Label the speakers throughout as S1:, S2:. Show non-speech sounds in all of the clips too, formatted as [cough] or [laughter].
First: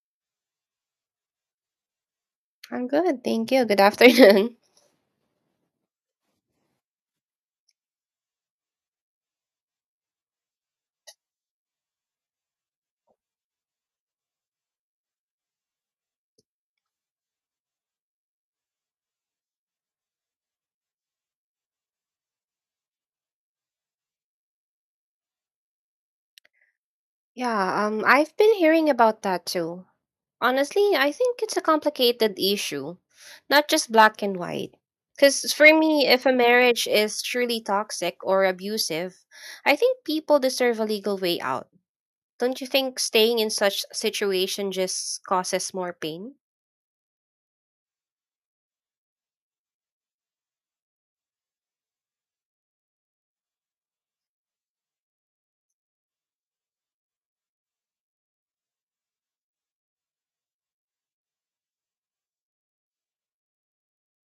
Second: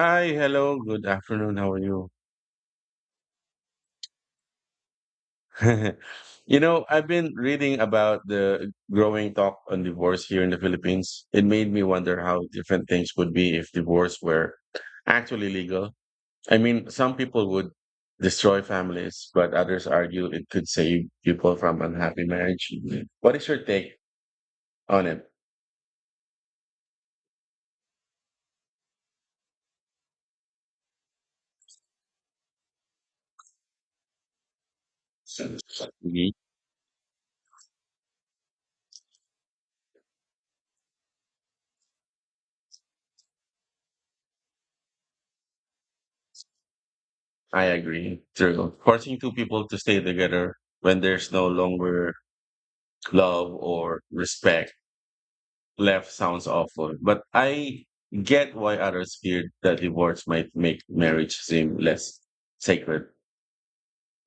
S1: Hi, hello, good afternoon. How are you?
S2: I'm good, thank you. Good afternoon. [laughs]
S1: [laughs] You know, I've been reading about the growing talk on divorce here in the Philippines. It made me wonder how different things would be if divorce were actually legal. I mean, some people would destroy families, but others argue it could save people from unhappy marriage. What is your take on it?
S2: Yeah, I've been hearing about that too. Honestly, I think it's a complicated issue, not just black and white. Because for me, if a
S1: Me,
S2: marriage is truly toxic or abusive, I think people deserve a legal way out. Don't you think staying in such situation just causes more pain?
S1: I agree. True. Forcing two people to stay together when there's no longer love or respect left sounds awful, but I get why others feared that divorce might make marriage seem less sacred.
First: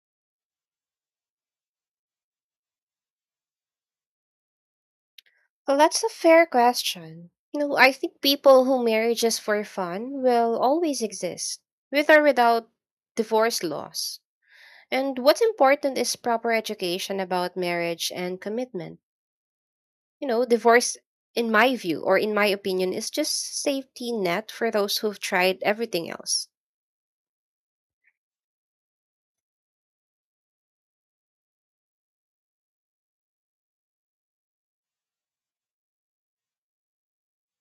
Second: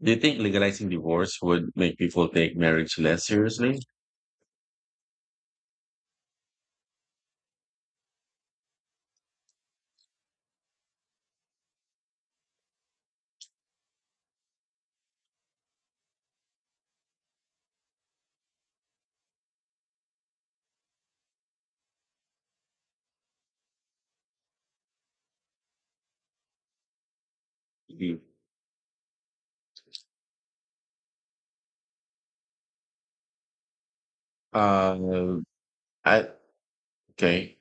S1: Do you think legalizing divorce would make people take marriage less seriously?
S2: Well, that's a fair question. You know, I think people who marry just for fun will always exist, with or without divorce laws. And what's important is proper education about marriage and commitment. You know, divorce, in my view or in my opinion, is just safety net for those who've tried everything else.
S1: Mhm. Uh, I okay.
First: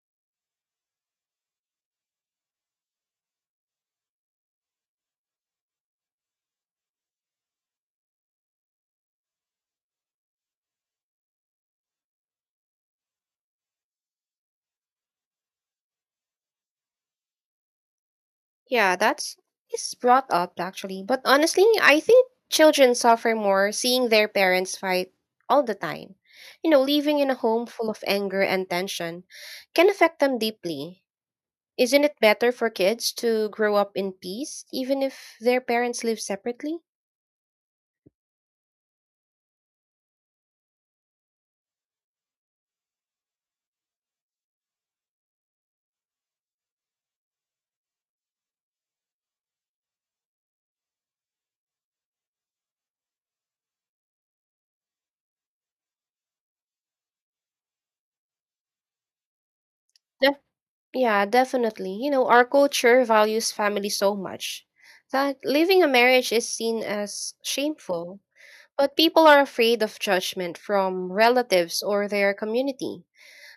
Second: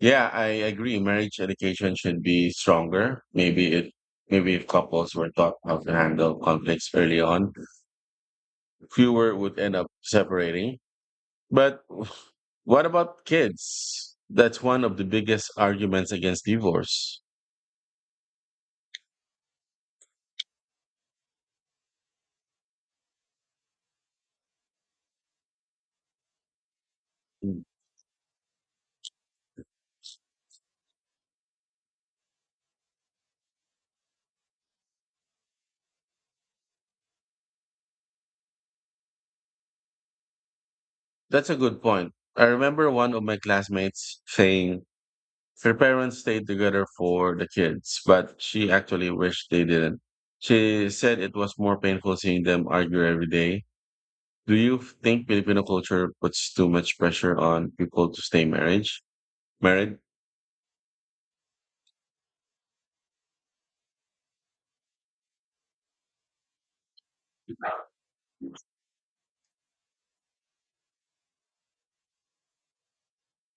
S1: Yeah, I agree. Marriage education should be stronger. Maybe if couples were taught how to handle conflicts early on, fewer would end up separating. But what about kids? That's one of the biggest arguments against divorce.
S2: Yeah, that's is brought up actually. But honestly, I think children suffer more seeing their parents fight all the time. You know, living in a home full of anger and tension can affect them deeply. Isn't it better for kids to grow up in peace, even if their parents live separately?
S1: That's a good point. I remember one of my classmates saying her parents stayed together for the kids, but she actually wished they didn't. She said it was more painful seeing them argue every day. Do you think Filipino culture puts too much pressure on people to stay marriage married?
S2: Def- yeah, definitely. You know, our culture values family so much that leaving a marriage is seen as shameful. But people are afraid of judgment from relatives or their community.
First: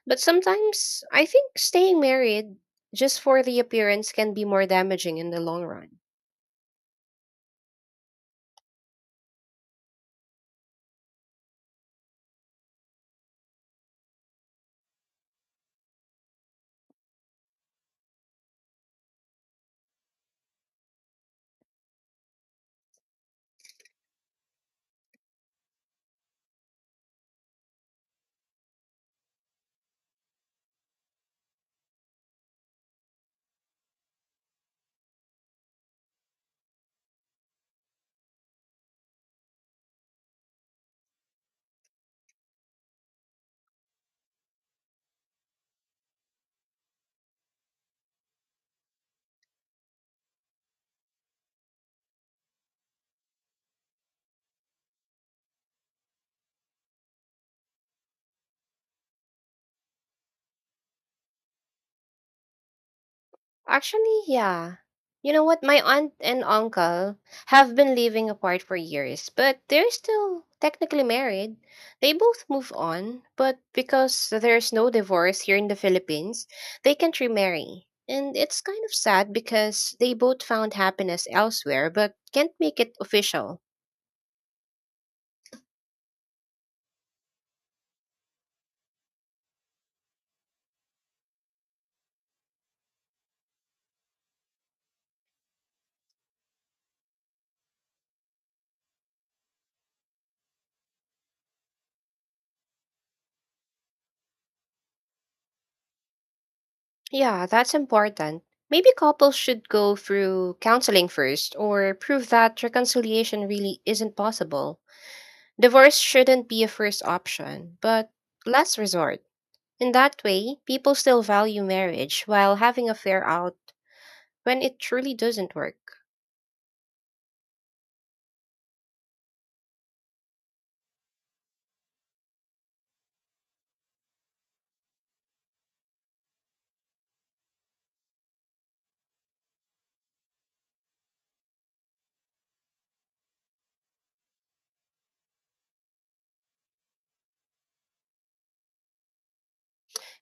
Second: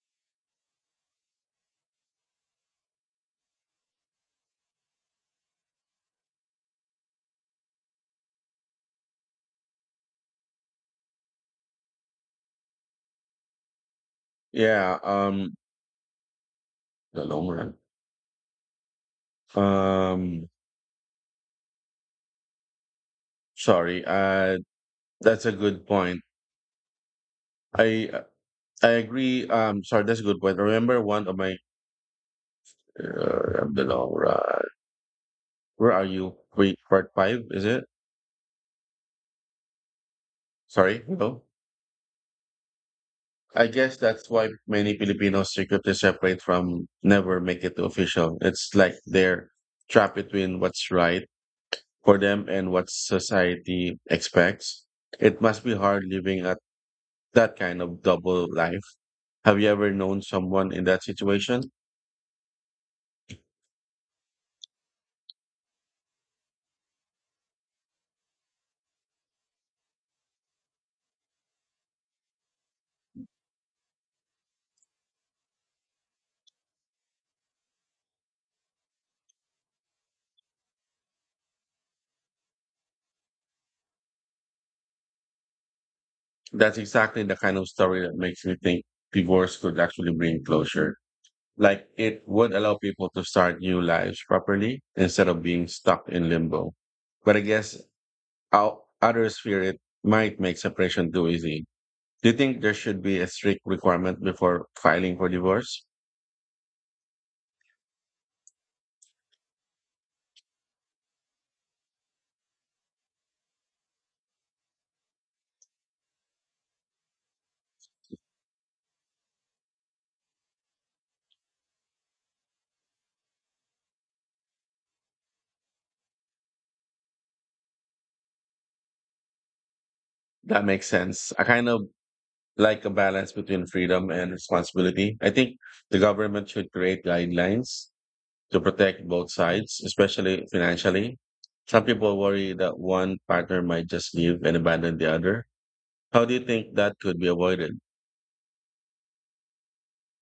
S2: But sometimes I think staying married just for the appearance can be more damaging in the long run.
S1: Yeah, um, the long run. Um, Sorry, that's a good point. I I agree. Sorry, that's a good point. I remember one of my, I don't know, where are you? Wait, part five, is it? Sorry, no. I guess that's why many Filipinos secretly separate from never make it official. It's like they're trapped between what's right for them and what society expects. It must be hard living at that kind of double life. Have you ever known someone in that situation?
S2: Actually, yeah. You know what? My aunt and uncle have been living apart for years, but they're still technically married. They both move on, but because there's no divorce here in the Philippines, they can't remarry. And it's kind of sad because they both found happiness elsewhere but can't make it official.
S1: That's exactly the kind of story that makes me think divorce could actually bring closure. Like it would allow people to start new lives properly instead of being stuck in limbo. But I guess out, others fear it might make separation too easy. Do you think there should be a strict requirement before filing for divorce?
S2: Yeah, that's important. Maybe couples should go through counseling first or prove that reconciliation really isn't possible. Divorce shouldn't be a first option, but last resort. In that way, people still value marriage while having a fair out when it truly doesn't work.
S1: That makes sense. I kind of like a balance between freedom and responsibility. I think the government should create guidelines to protect both sides, especially financially. Some people worry that one partner might just leave and abandon the other. How do you think that could be avoided?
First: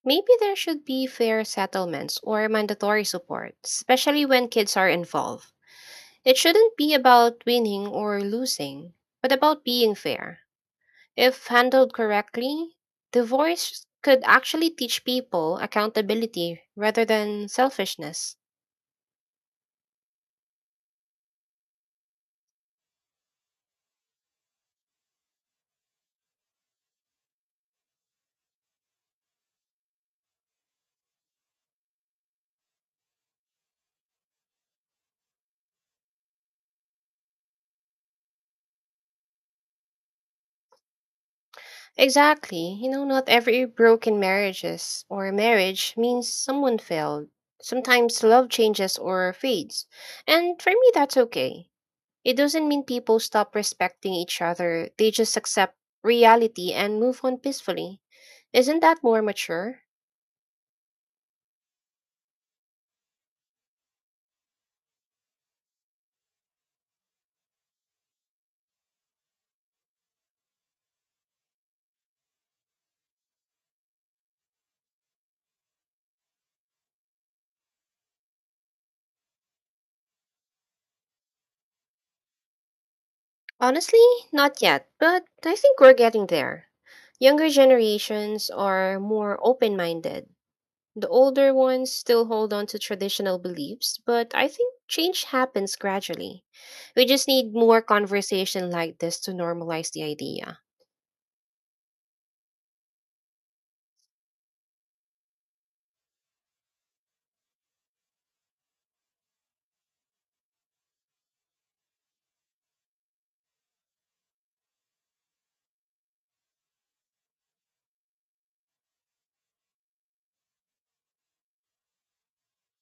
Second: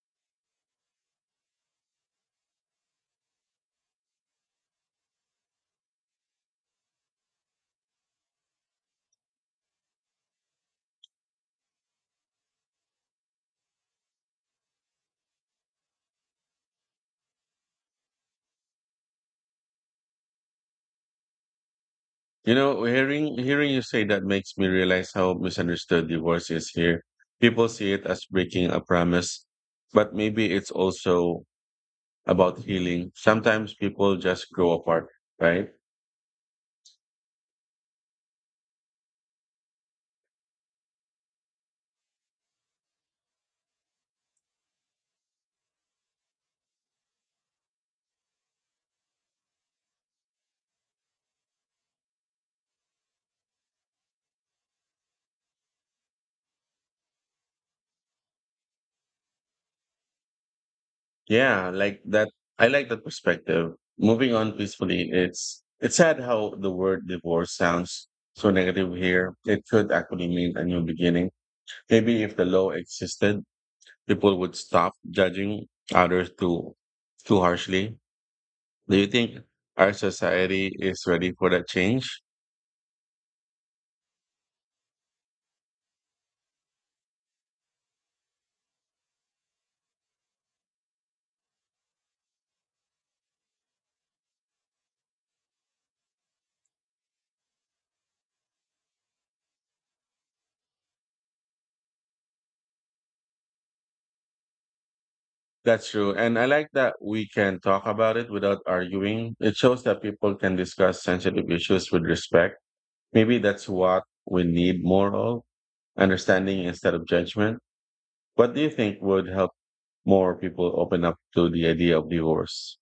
S2: Maybe there should be fair settlements or mandatory support, especially when kids are involved. It shouldn't be about winning or losing, but about being fair. If handled correctly, divorce could actually teach people accountability rather than selfishness.
S1: You know, hearing you say that makes me realize how misunderstood divorce is here. People see it as breaking a promise, but maybe it's also about healing. Sometimes people just grow apart, right?
S2: Exactly. You know, not every broken marriages or marriage means someone failed. Sometimes love changes or fades. And for me, that's okay. It doesn't mean people stop respecting each other, they just accept reality and move on peacefully. Isn't that more mature?
S1: Yeah, like that. I like that perspective. Moving on peacefully. It's sad how the word divorce sounds so negative here. It could actually mean a new beginning. Maybe if the law existed people would stop judging others too harshly. Do you think our society is ready for that change?
S2: Honestly, not yet, but I think we're getting there. Younger generations are more open minded. The older ones still hold on to traditional beliefs, but I think change happens gradually. We just need more conversation like this to normalize the idea.
S1: That's true. And I like that we can talk about it without arguing. It shows that people can discuss sensitive issues with respect. Maybe that's what we need more of, understanding instead of judgment. What do you think would help more people open up to the idea of divorce?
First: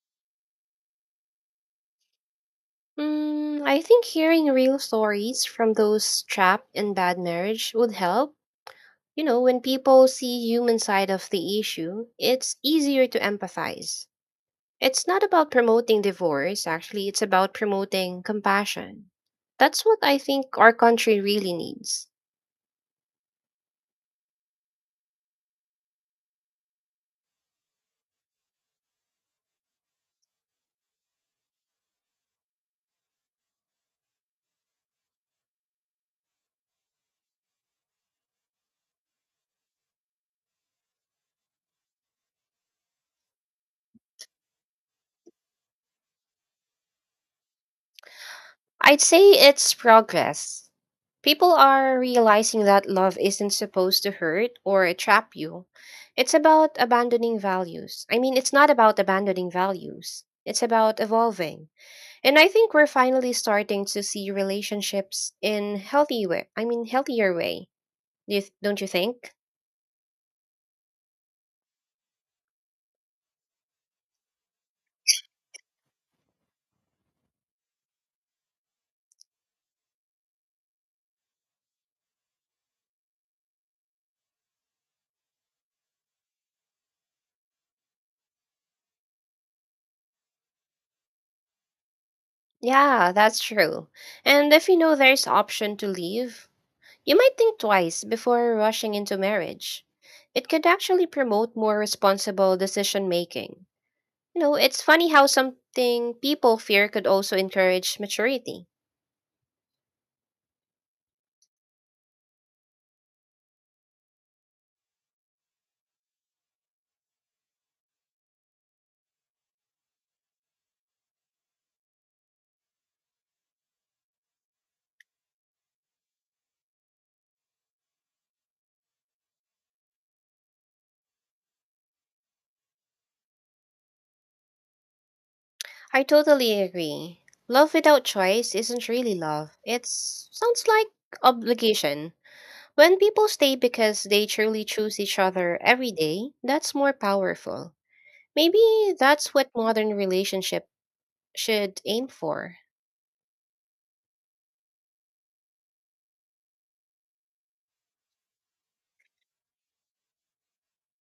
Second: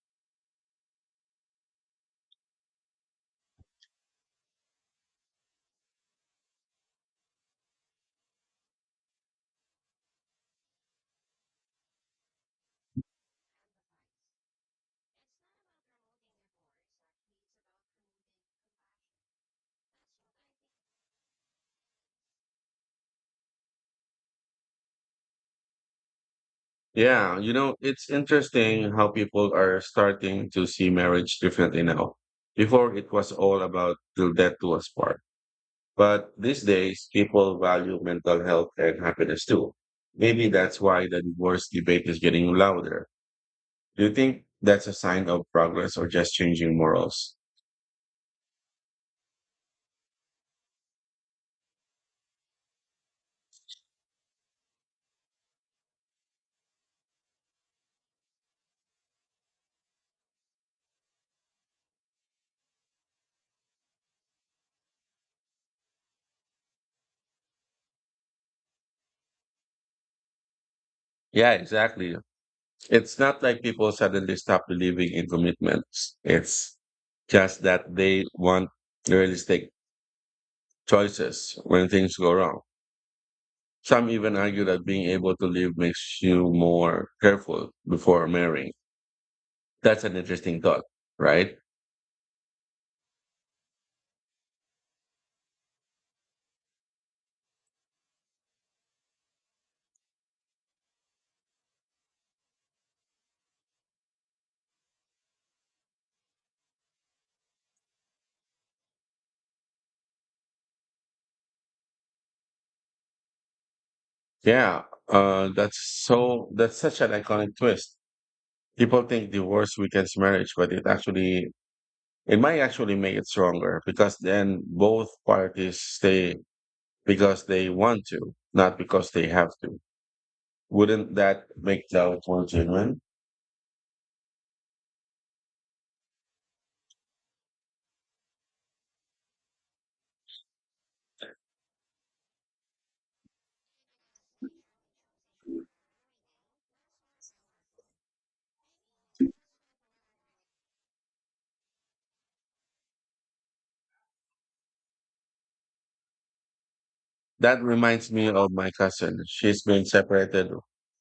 S2: Mm, I think hearing real stories from those trapped in bad marriage would help. You know, when people see human side of the issue, it's easier to empathize. It's not about promoting divorce, actually, it's about promoting compassion. That's what I think our country really needs.
S1: Yeah, you know, it's interesting how people are starting to see marriage differently now. Before it was all about till death do us part. But these days, people value mental health and happiness too. Maybe that's why the divorce debate is getting louder. Do you think that's a sign of progress or just changing morals?
S2: I'd say it's progress. People are realizing that love isn't supposed to hurt or trap you. It's about abandoning values. I mean, it's not about abandoning values, it's about evolving. And I think we're finally starting to see relationships in healthy way. I mean, healthier way. Do you, don't you think?
S1: Yeah, exactly. It's not like people suddenly stop believing in commitments. It's just that they want realistic choices when things go wrong. Some even argue that being able to leave makes you more careful before marrying. That's an interesting thought, right?
S2: Yeah, that's true. And if you know there's option to leave, you might think twice before rushing into marriage. It could actually promote more responsible decision making. You know, it's funny how something people fear could also encourage maturity.
S1: Yeah, uh, that's that's such an iconic twist. People think divorce weakens marriage, but it might actually make it stronger because then both parties stay because they want to, not because they have to. Wouldn't that make doubt more genuine?
S2: I totally agree. Love without choice isn't really love. It sounds like obligation. When people stay because they truly choose each other every day, that's more powerful. Maybe that's what modern relationship should aim for.
S1: That reminds me of my cousin. She's been separated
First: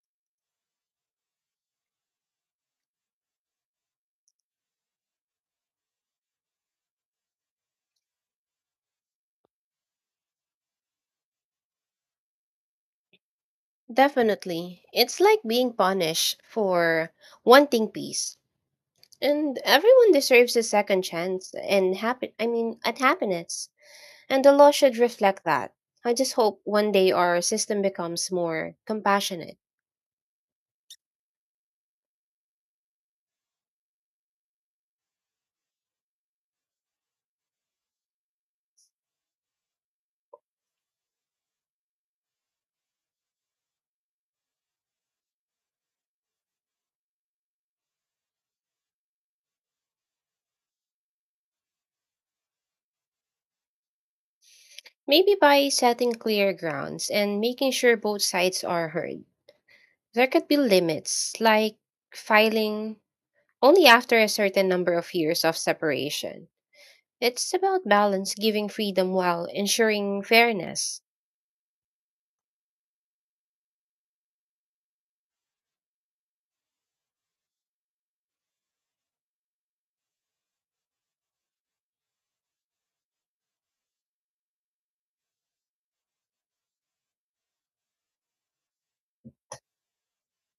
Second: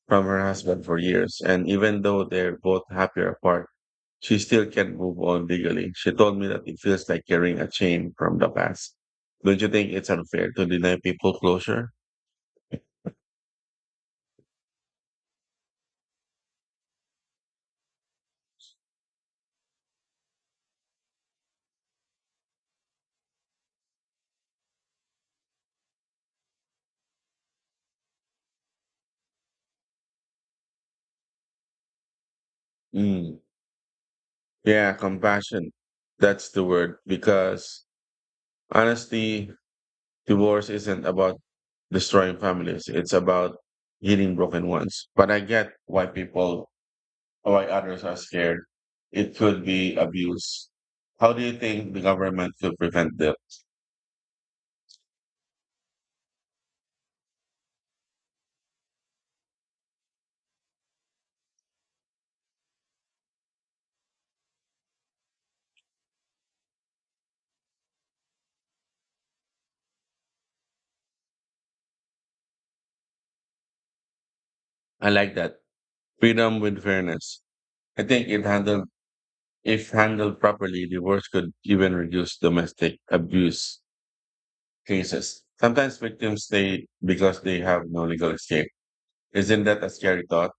S1: from her husband for years, and even though they're both happier apart, she still can't move on legally. She told me that it feels like carrying a chain from the past. Don't you think it's unfair to deny people closure?
S2: Definitely. It's like being punished for wanting peace. And everyone deserves a second chance and happy I mean at happiness. And the law should reflect that. I just hope one day our system becomes more compassionate.
S1: Mm. Yeah, compassion. That's the word. Because honestly, divorce isn't about destroying families. It's about healing broken ones. But I get why why others are scared. It could be abuse. How do you think the government could prevent that?
S2: Maybe by setting clear grounds and making sure both sides are heard. There could be limits, like filing only after a certain number of years of separation. It's about balance, giving freedom while ensuring fairness.
S1: I like that. Freedom with fairness. I think it handled, If handled properly, divorce could even reduce domestic abuse cases. Sometimes victims stay because they have no legal escape. Isn't that a scary thought?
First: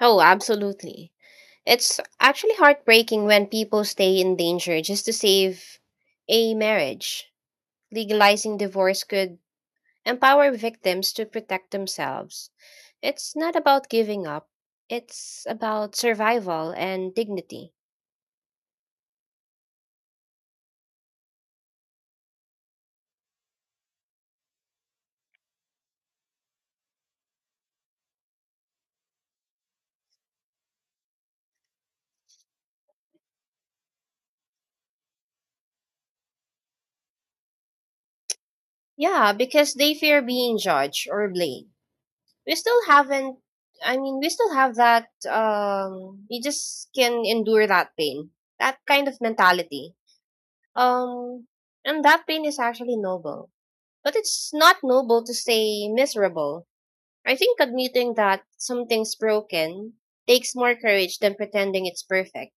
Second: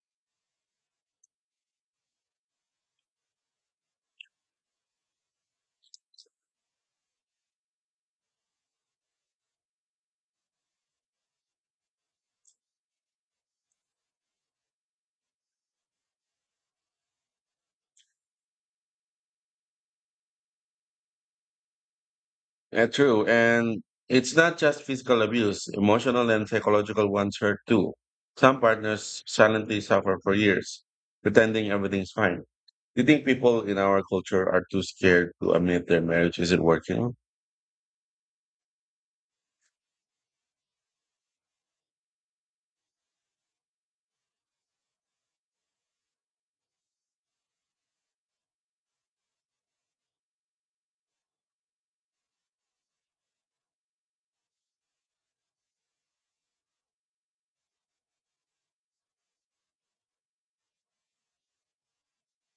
S2: Oh, absolutely. It's actually heartbreaking when people stay in danger just to save a marriage. Legalizing divorce could empower victims to protect themselves. It's not about giving up, it's about survival and dignity.
S1: True. And it's not just physical abuse, emotional and psychological ones hurt too. Some partners silently suffer for years, pretending everything's fine. Do you think people in our culture are too scared to admit their marriage isn't working?
S2: Yeah, because they fear being judged or blamed. We still haven't, I mean, we still have that, we just can endure that pain, that kind of mentality. Um, and that pain is actually noble. But it's not noble to say miserable. I think admitting that something's broken takes more courage than pretending it's perfect.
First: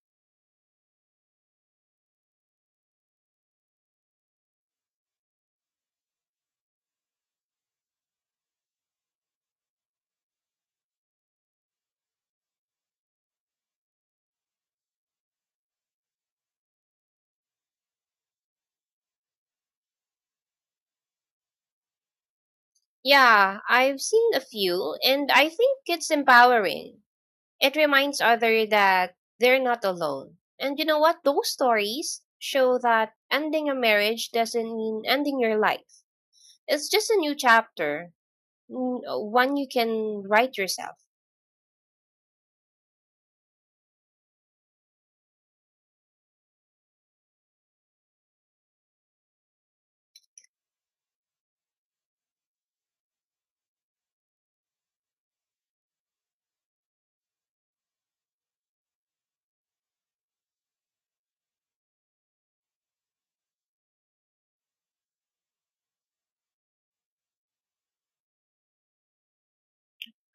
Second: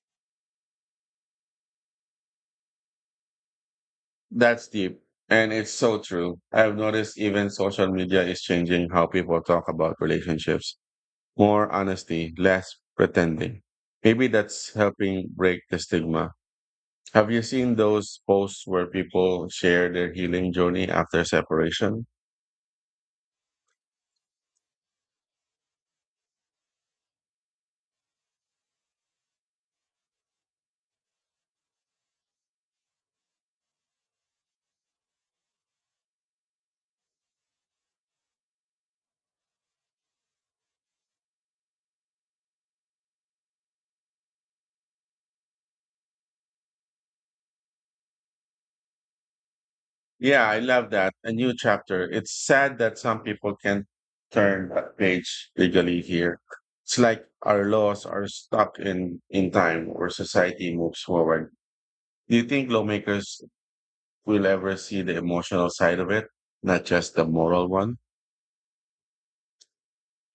S1: That's deep. And it's so true. I've noticed even social media is changing how people talk about relationships. More honesty, less pretending. Maybe that's helping break the stigma. Have you seen those posts where people share their healing journey after separation?
S2: Yeah, I've seen a few, and I think it's empowering. It reminds others that they're not alone. And you know what? Those stories show that ending a marriage doesn't mean ending your life. It's just a new chapter, one you can write yourself.
S1: Yeah, I love that. A new chapter. It's sad that some people can't turn that page legally here. It's like our laws are stuck in time where society moves forward. Do you think lawmakers we'll ever see the emotional side of it, not just the moral one.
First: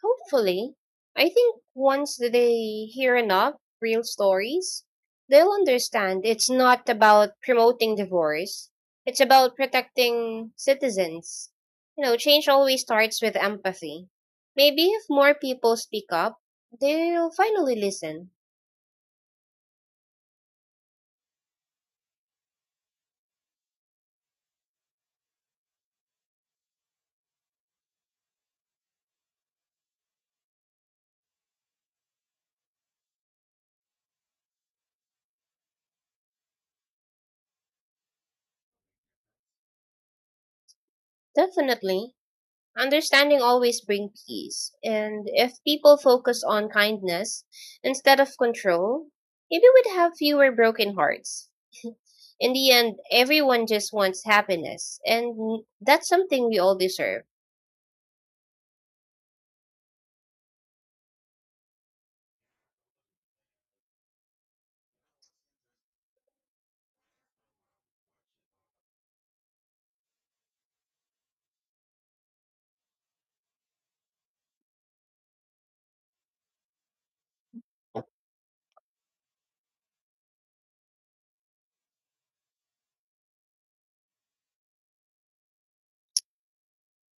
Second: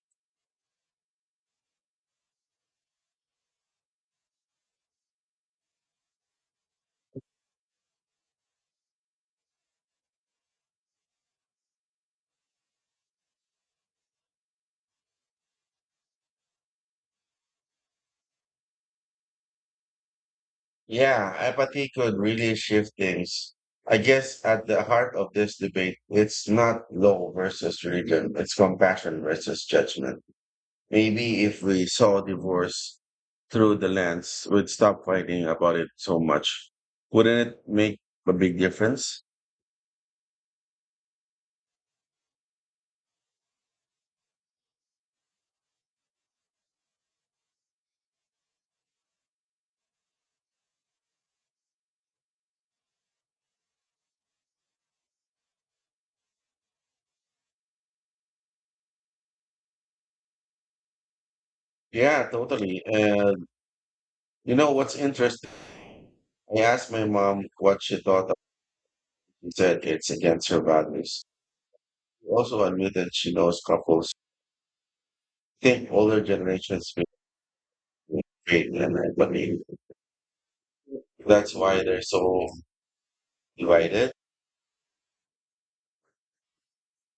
S2: Hopefully, I think once they hear enough real stories, they'll understand it's not about promoting divorce. It's about protecting citizens. You know, change always starts with empathy. Maybe if more people speak up, they'll finally listen.
S1: Yeah, apathy could really shift things. I guess at the heart of this debate, it's not law versus religion, it's compassion versus judgment. Maybe if we saw divorce through the lens, we'd stop fighting about it so much. Wouldn't it make a big difference?
S2: Definitely. Understanding always brings peace. And if people focus on kindness instead of control, maybe we'd have fewer broken hearts. [laughs] In the end, everyone just wants happiness, and that's something we all deserve.
S1: Yeah, totally. And you know what's interesting? I asked my mom what she thought of it and said it's against her values. She also admitted she knows couples. I think older generations feel afraid and I believe that's why they're so divided.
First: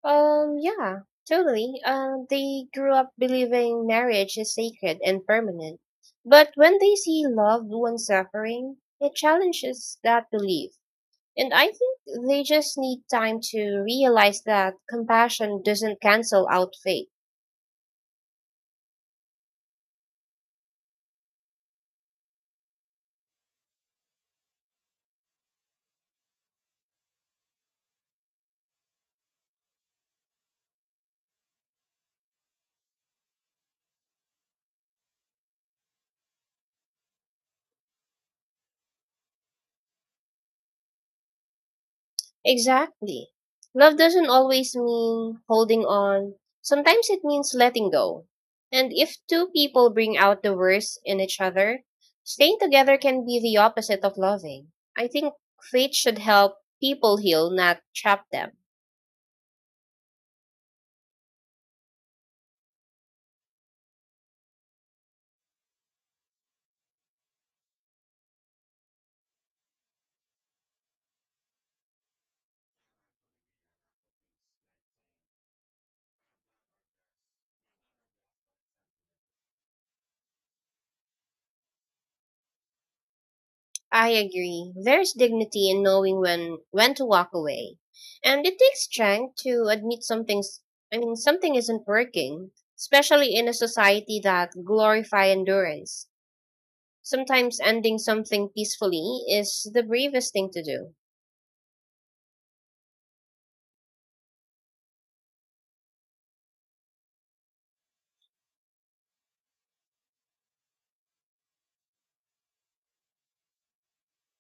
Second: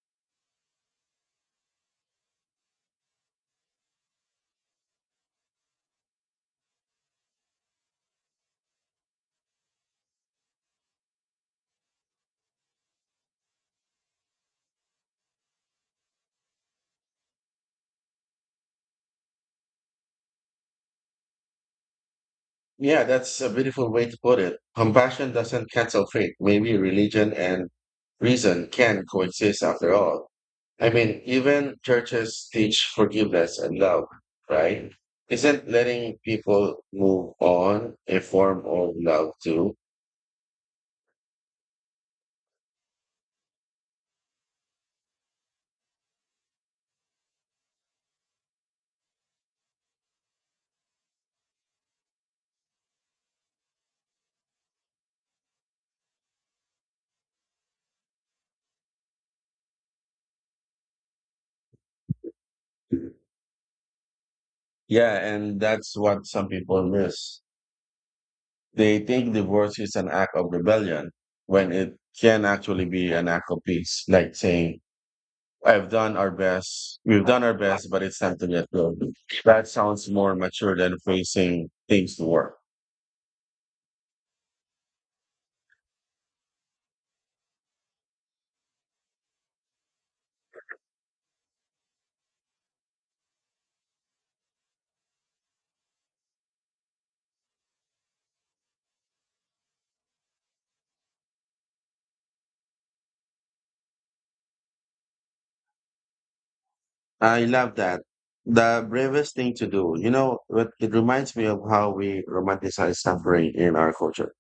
S2: Yeah, totally. They grew up believing marriage is sacred and permanent. But when they see loved ones suffering, it challenges that belief. And I think they just need time to realize that compassion doesn't cancel out faith.
S1: Yeah, that's a beautiful way to put it. Compassion doesn't cancel faith. Maybe religion and reason can coexist after all. I mean, even churches teach forgiveness and love, right? Isn't letting people move on a form of love too?
S2: Exactly. Love doesn't always mean holding on. Sometimes it means letting go. And if two people bring out the worst in each other, staying together can be the opposite of loving. I think faith should help people heal, not trap them.
S1: Yeah, and that's what some people miss. They think divorce is an act of rebellion when it can actually be an act of peace, like saying, I've done our best. We've done our best, but it's time to let go. That sounds more mature than facing things to work.
S2: I agree. There's dignity in knowing when to walk away. And it takes strength to admit something's I mean something isn't working, especially in a society that glorify endurance. Sometimes ending something peacefully is the bravest thing to do.
S1: I love that. The bravest thing to do. You know, it reminds me of how we romanticize suffering in our culture.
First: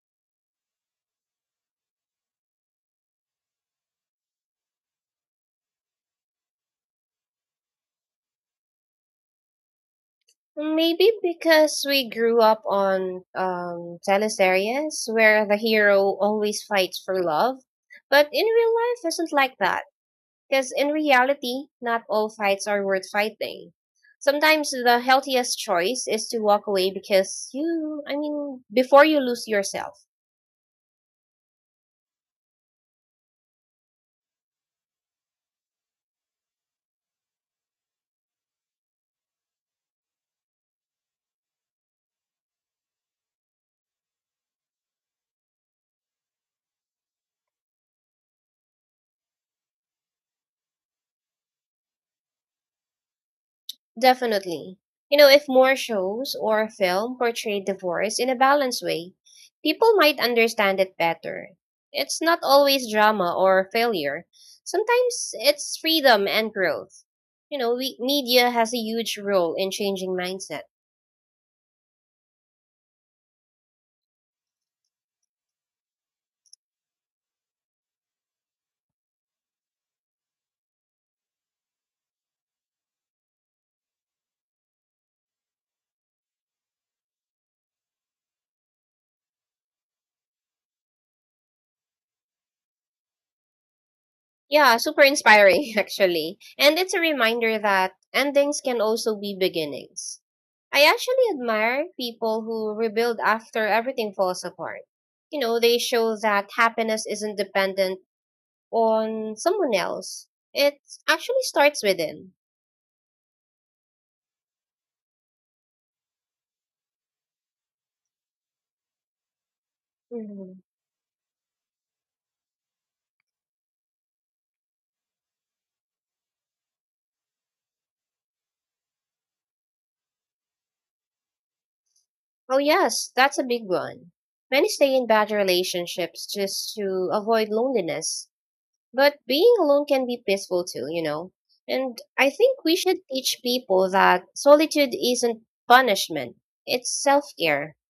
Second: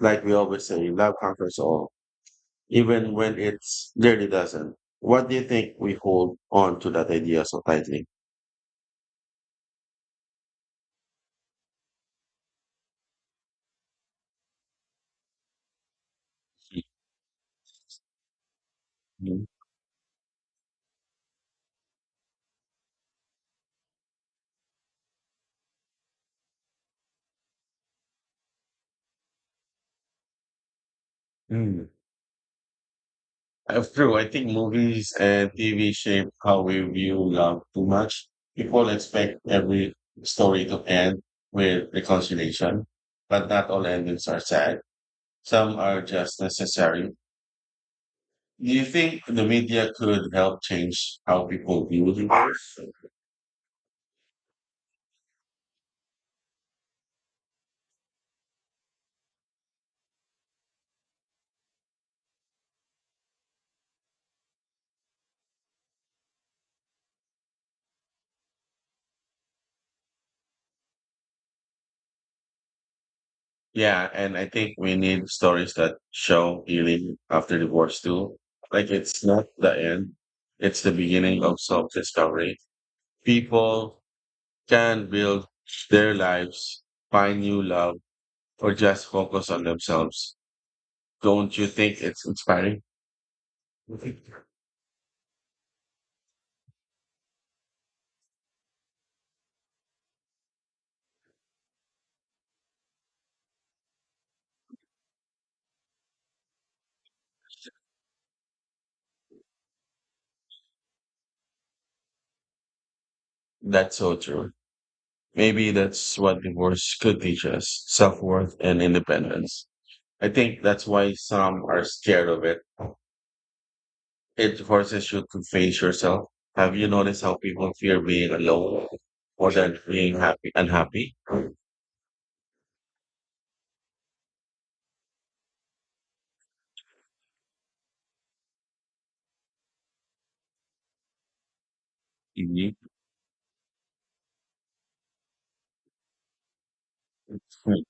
S1: Like we always say, love conquers all, even when it's clearly doesn't. What do you think we hold on to that idea so tightly?
S2: Maybe because we grew up on teleseries where the hero always fights for love, but in real life isn't like that. Because in reality, not all fights are worth fighting. Sometimes the healthiest choice is to walk away because you, I mean, before you lose yourself.
S1: Mhm. I I think movies and TV shape how we view love too much. People expect every story to end with reconciliation, but not all endings are sad. Some are just necessary. Do you think the media could help change how people view divorce?
S2: Definitely. You know, if more shows or film portray divorce in a balanced way, people might understand it better. It's not always drama or failure. Sometimes it's freedom and growth. You know, we, media has a huge role in changing mindset.
S1: Yeah, and I think we need stories that show healing after divorce too. Like it's not the end, it's the beginning of self discovery. People can build their lives, find new love, or just focus on themselves. Don't you think it's inspiring?
S2: Yeah, super inspiring, [laughs] actually. And it's a reminder that endings can also be beginnings. I actually admire people who rebuild after everything falls apart. You know, they show that happiness isn't dependent on someone else, it actually starts within.
S1: That's so true. Maybe that's what divorce could teach us self worth and independence. I
S2: Mhm.
S1: think that's why some are scared of it. It forces you to face yourself. Have you noticed how people fear being alone more than being happy unhappy?
S2: Oh, yes, that's a big one. Many stay in bad relationships just to avoid loneliness. But being alone can be peaceful too, you know. And I think we
S1: Mhm.
S2: should teach people that solitude isn't punishment, it's self care.
S1: mm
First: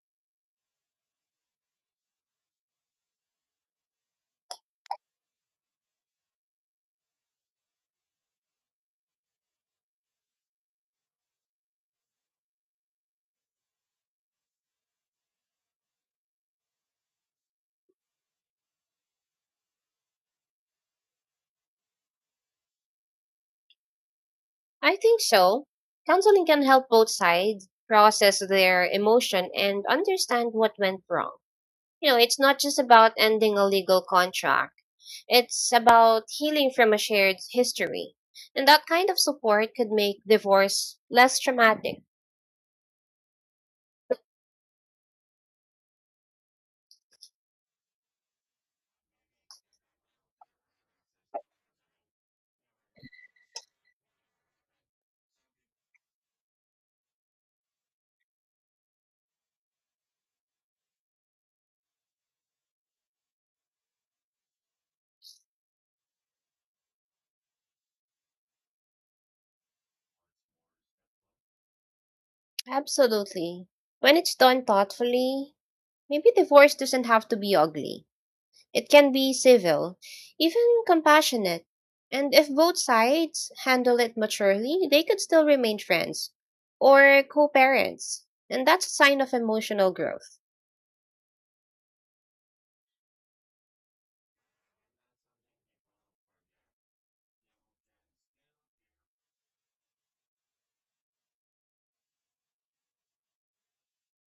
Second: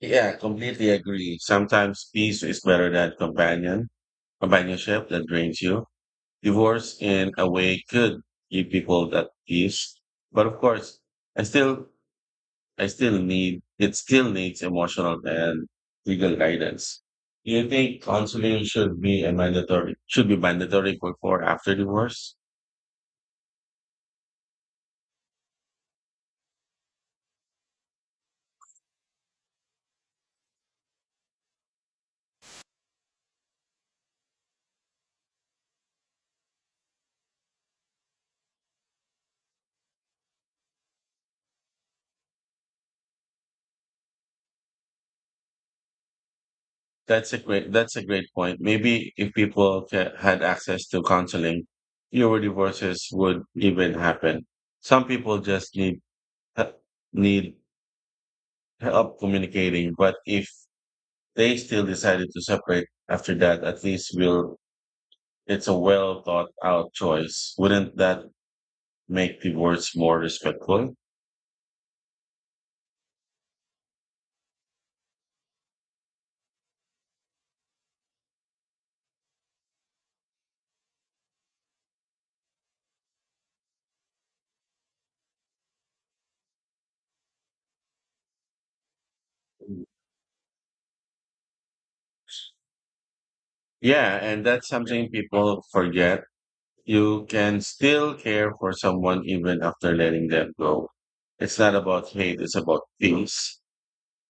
S1: Yeah, completely agree. Sometimes peace is better than companionship that drains you. Divorce in a way could give people that peace. But of course, I still I still needs emotional and legal guidance. Do you think counseling should be a mandatory should be mandatory before or after divorce?
S2: I think so. Counseling can help both sides process their emotion and understand what went wrong. You know, it's not just about ending a legal contract, it's about healing from a shared history. And that kind of support could make divorce less traumatic.
S1: That's a great point. Maybe if people had access to counseling, fewer divorces would even happen. Some people just he- need help communicating, but if they still decided to separate after that, at least we'll it's a well thought out choice. Wouldn't that make divorce more respectful.
S2: Absolutely. When it's done thoughtfully, maybe divorce doesn't have to be ugly. It can be civil, even compassionate. And if both sides handle it maturely, they could still remain friends or co parents. And that's a sign of emotional growth.
S1: Yeah, and that's something people forget. You can still care for someone even after letting them go. It's not about hate, it's about peace.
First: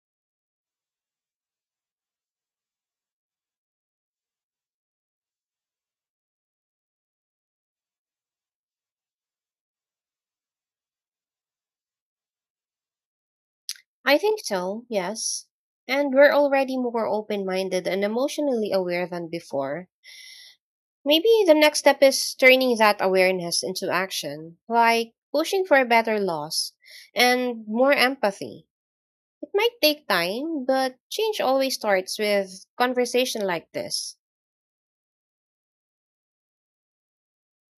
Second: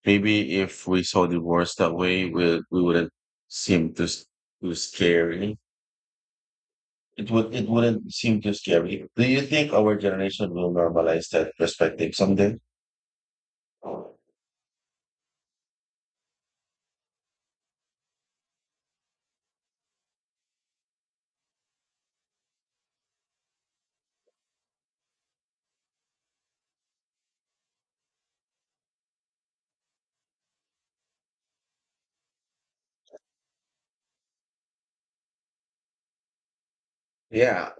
S1: Maybe if we saw divorce that way, we wouldn't seem to, s- to scary. It would it wouldn't seem too scary. Do you think our generation will normalize that perspective someday?
S2: I think so, yes. And we're already more open minded and emotionally aware than before. Maybe the next step is turning that awareness into action, like pushing for better laws and more empathy. Might take time, but change always starts with conversation like this.
S1: Yeah,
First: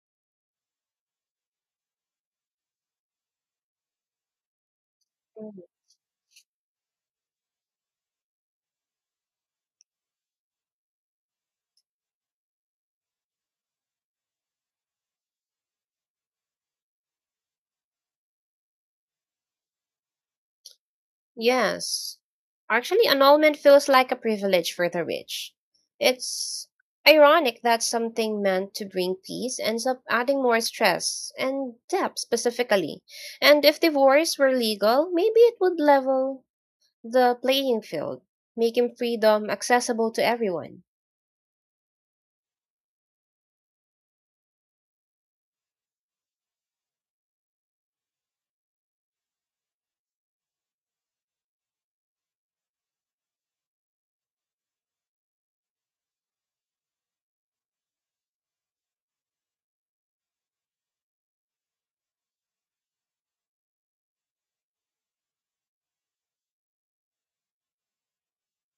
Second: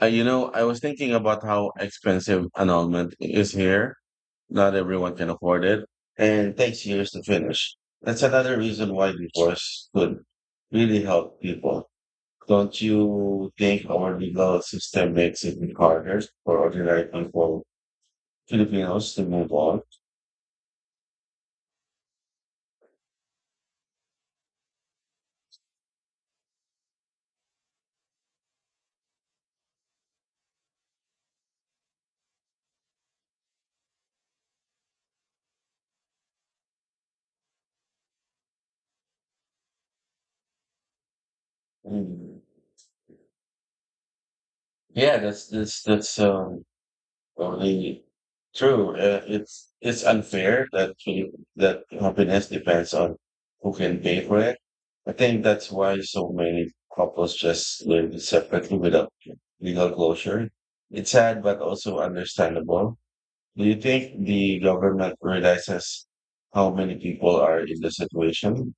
S1: You know, I was thinking about how expensive an almond is here. Not everyone can
S2: Mhm.
S1: afford it, and it takes years to finish. That's another reason why divorce could really help people. Don't you think our legal system makes it harder for ordinary people, Filipinos, to move on?
S2: Yes. Actually, annulment feels like a privilege for the rich. It's ironic that something meant to bring peace ends up adding more stress and debt specifically. And if divorce were legal, maybe it would level the playing field, making freedom accessible to everyone.
S1: Mm. Yeah, that's Only True. It's unfair that that happiness depends on who can pay for it. I think that's why so many couples just live separately without legal closure. It's sad, but also understandable. Do you think the government realizes how many people are in the situation?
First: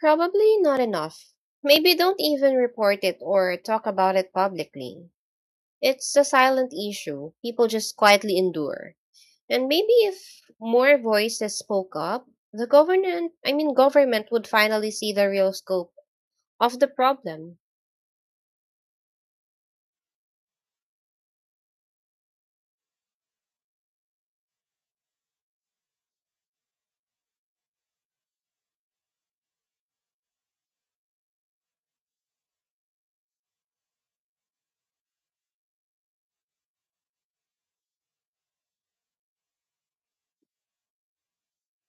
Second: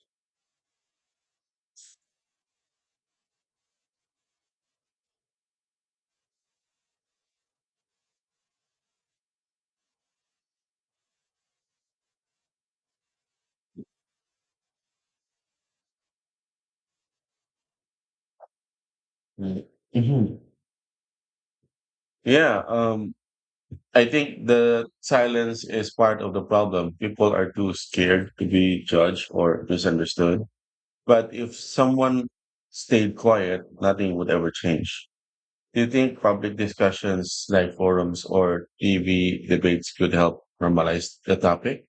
S2: Probably not enough. Maybe don't even report it or talk about it publicly. It's a silent issue people just quietly endure. And maybe if more voices spoke up, the government, I mean government would finally see the real scope of the problem.
S1: Mm. Mhm. Yeah. Um. I think the silence is part of the problem. People are too scared to be judged or misunderstood. But if someone stayed quiet, nothing would ever change. Do you think public discussions like forums or TV debates could help normalize the topic?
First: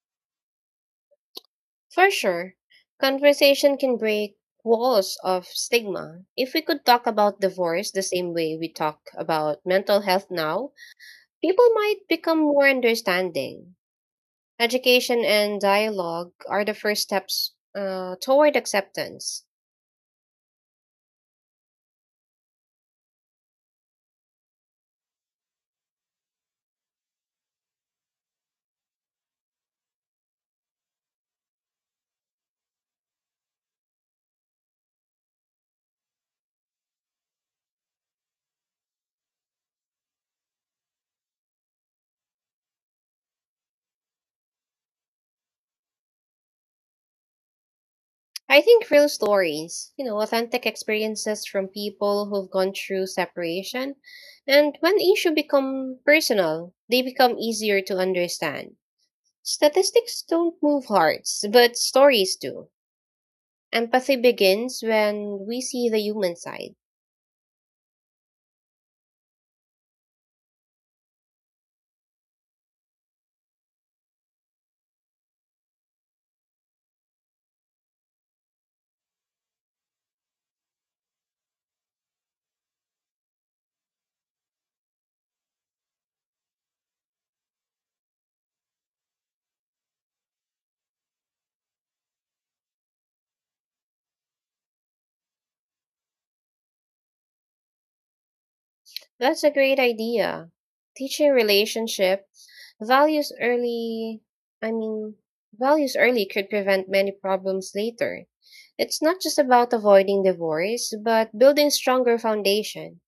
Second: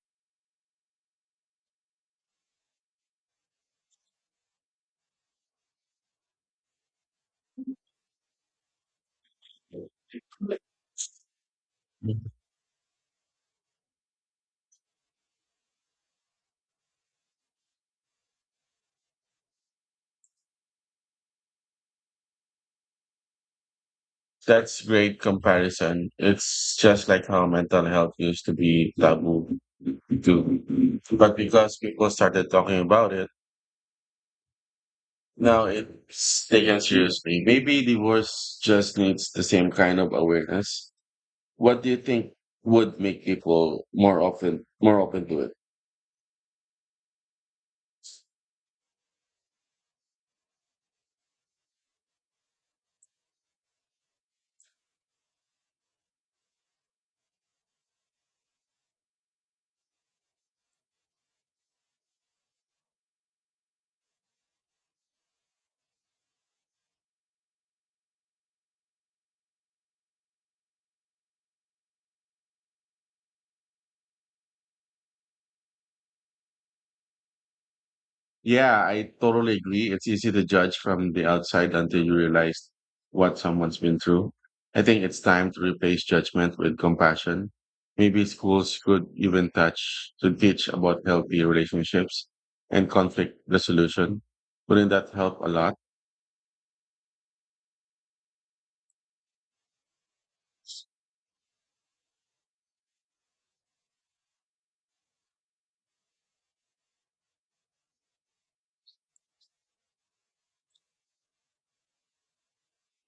S2: For sure, conversation can break walls of stigma. If we could talk about divorce the same way we talk about mental health now, people might become more understanding. Education and dialogue are the first steps toward acceptance.
S1: That's great comparison. It's just like how mental health used to be taboo, too. But because people started talking about it, now, it's taken seriously. Maybe divorce just needs the same kind of awareness. What do you think would make people more open to it?
S2: I think real stories, you know, authentic experiences from people who've gone through separation, and when issues become personal, they become easier to understand. Statistics don't move hearts, but stories do. Empathy begins when we see the human side.
S1: Yeah, I totally agree. It's easy to judge from the outside until you realize what someone's been through. I think it's time to replace judgment with compassion. Maybe schools could even touch to teach about healthy relationships and conflict resolution. Wouldn't that help a lot?
S2: That's a great idea. Teaching relationship values early, I mean, values early could prevent many problems later. It's not just about avoiding divorce, but building stronger foundation.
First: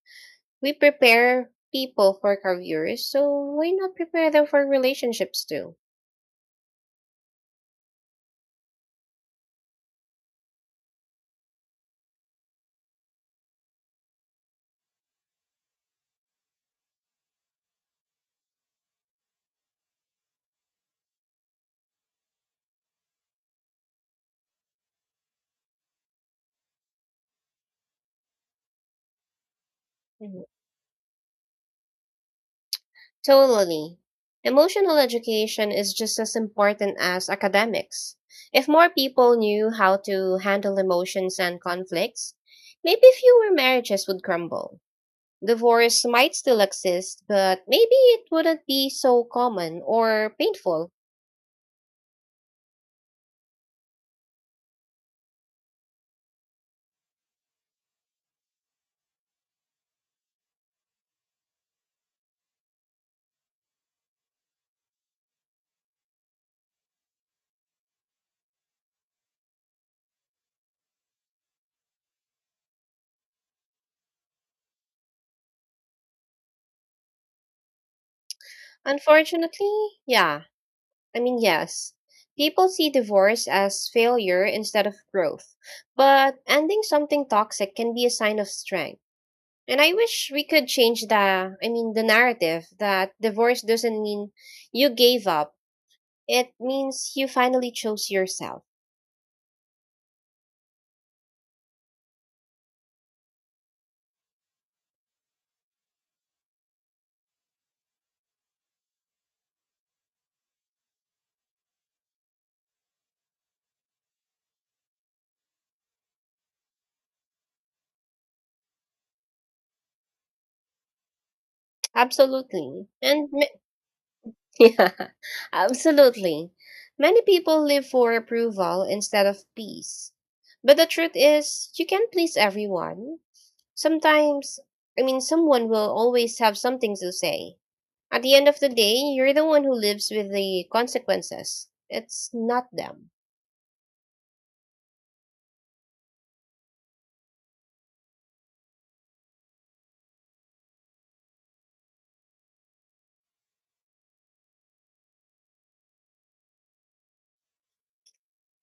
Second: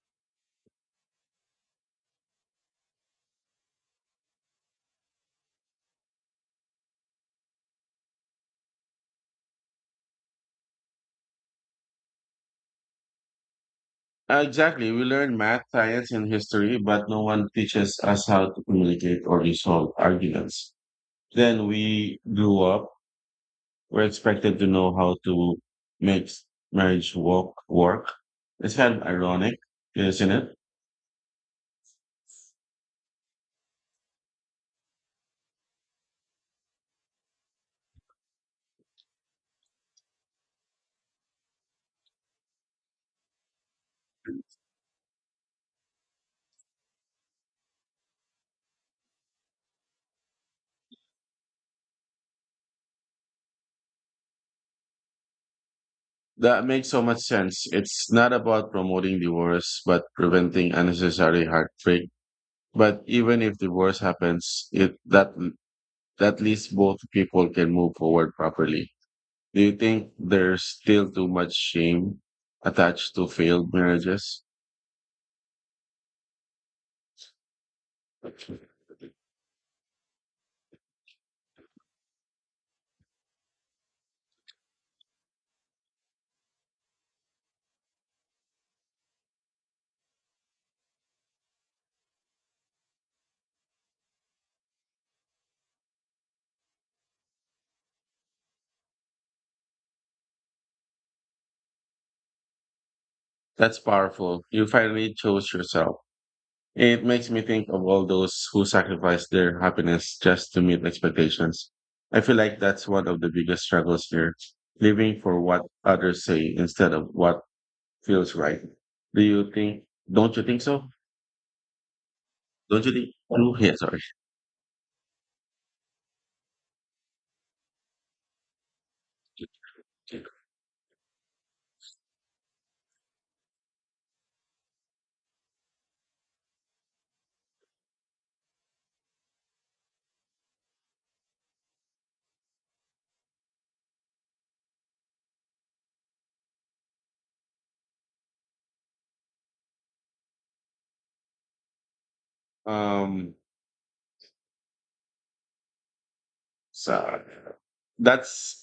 S2: We prepare people for careers, so why not prepare them for relationships too?
S1: Exactly. We learn math, science, and history, but no one teaches us how to communicate or resolve arguments. Then we grew up. We're expected to know how to make marriage work. It's kind of ironic, isn't
S2: Mhm.
S1: it?
S2: Totally. Emotional education is just as important as academics. If more people knew how to handle emotions and conflicts, maybe fewer marriages would crumble. Divorce might still exist, but maybe it wouldn't be so common or painful.
S1: That makes so much sense. It's not about promoting divorce, but preventing unnecessary heartbreak. But even if divorce happens, it that that least both people can move forward properly. Do you think there's still too much shame attached to failed marriages?
S2: Unfortunately, yeah. I mean, yes. People see divorce as failure instead of growth. But ending something toxic can be a sign of strength. And I wish we could change the I mean the narrative that divorce doesn't mean you gave up. It means you finally chose yourself.
S1: That's powerful. You finally chose yourself. It makes me think of all those who sacrifice their happiness just to meet expectations. I feel like that's one of the biggest struggles here, living for what others say instead of what feels right. Do you think, don't you think so? Don't
S2: Absolutely.
S1: you think?
S2: And
S1: Oh, yeah, sorry.
S2: [laughs] yeah, absolutely. Many people live for approval instead of peace. But the truth is, you can't please everyone. Sometimes, I mean, someone will always have something to say. At the end of the day, you're the one who lives with the consequences. It's not them.
S1: Um, so that's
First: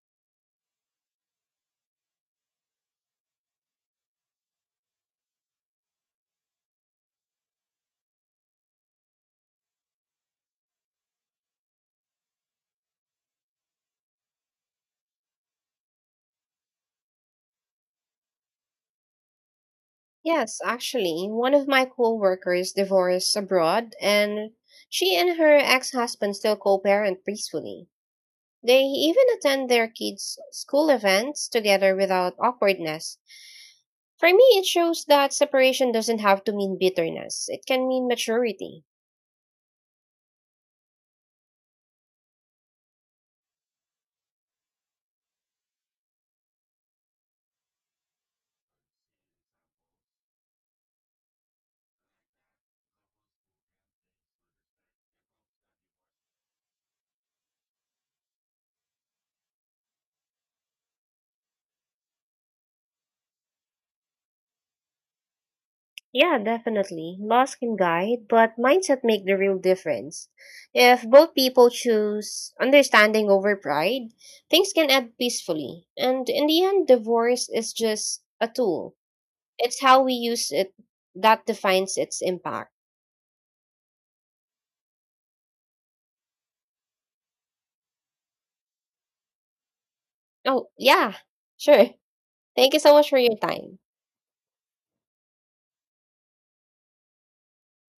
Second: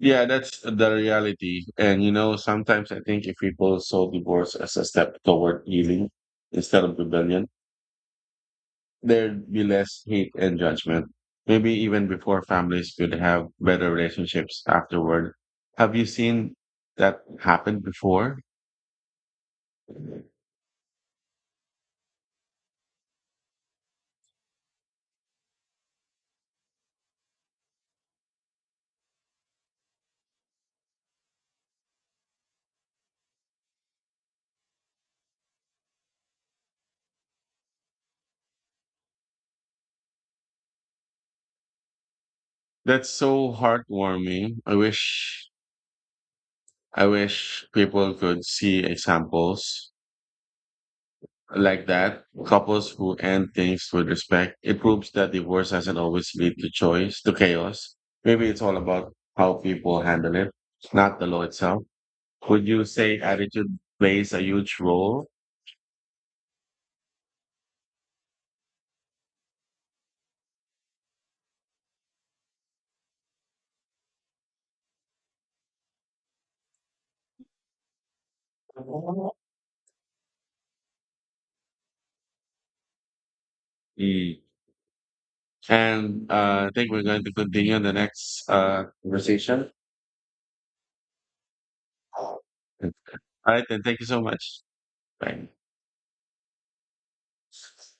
S1: Yeah, that's the reality. And you know, sometimes I think if people saw divorce as a step toward healing instead of rebellion, there'd be less hate and judgment. Maybe even before families could have better relationships afterward. Have you seen that happen before?
S2: Yes, actually, one of my coworkers divorced abroad, and she and her ex husband still co parent peacefully. They even attend their kids' school events together without awkwardness. For me, it shows that separation doesn't have to mean bitterness. It can mean maturity.
S1: That's so heartwarming. I wish people could see examples like that, couples who end things with respect, it proves that divorce doesn't always lead to chaos. Maybe it's all about how people handle it, not the law itself. Would you say attitude plays a huge role?
S2: Yeah, definitely. Loss can guide, but mindset make the real difference. If both people choose understanding over pride, things can end peacefully. And in the end, divorce is just a tool. It's how we use it that defines its impact.
S1: Mm. And I think we're going to continue in the next conversation.
S2: Oh, yeah, sure.
S1: All
S2: Thank you so much for your
S1: right,
S2: time.
S1: then. Thank you so much. Bye.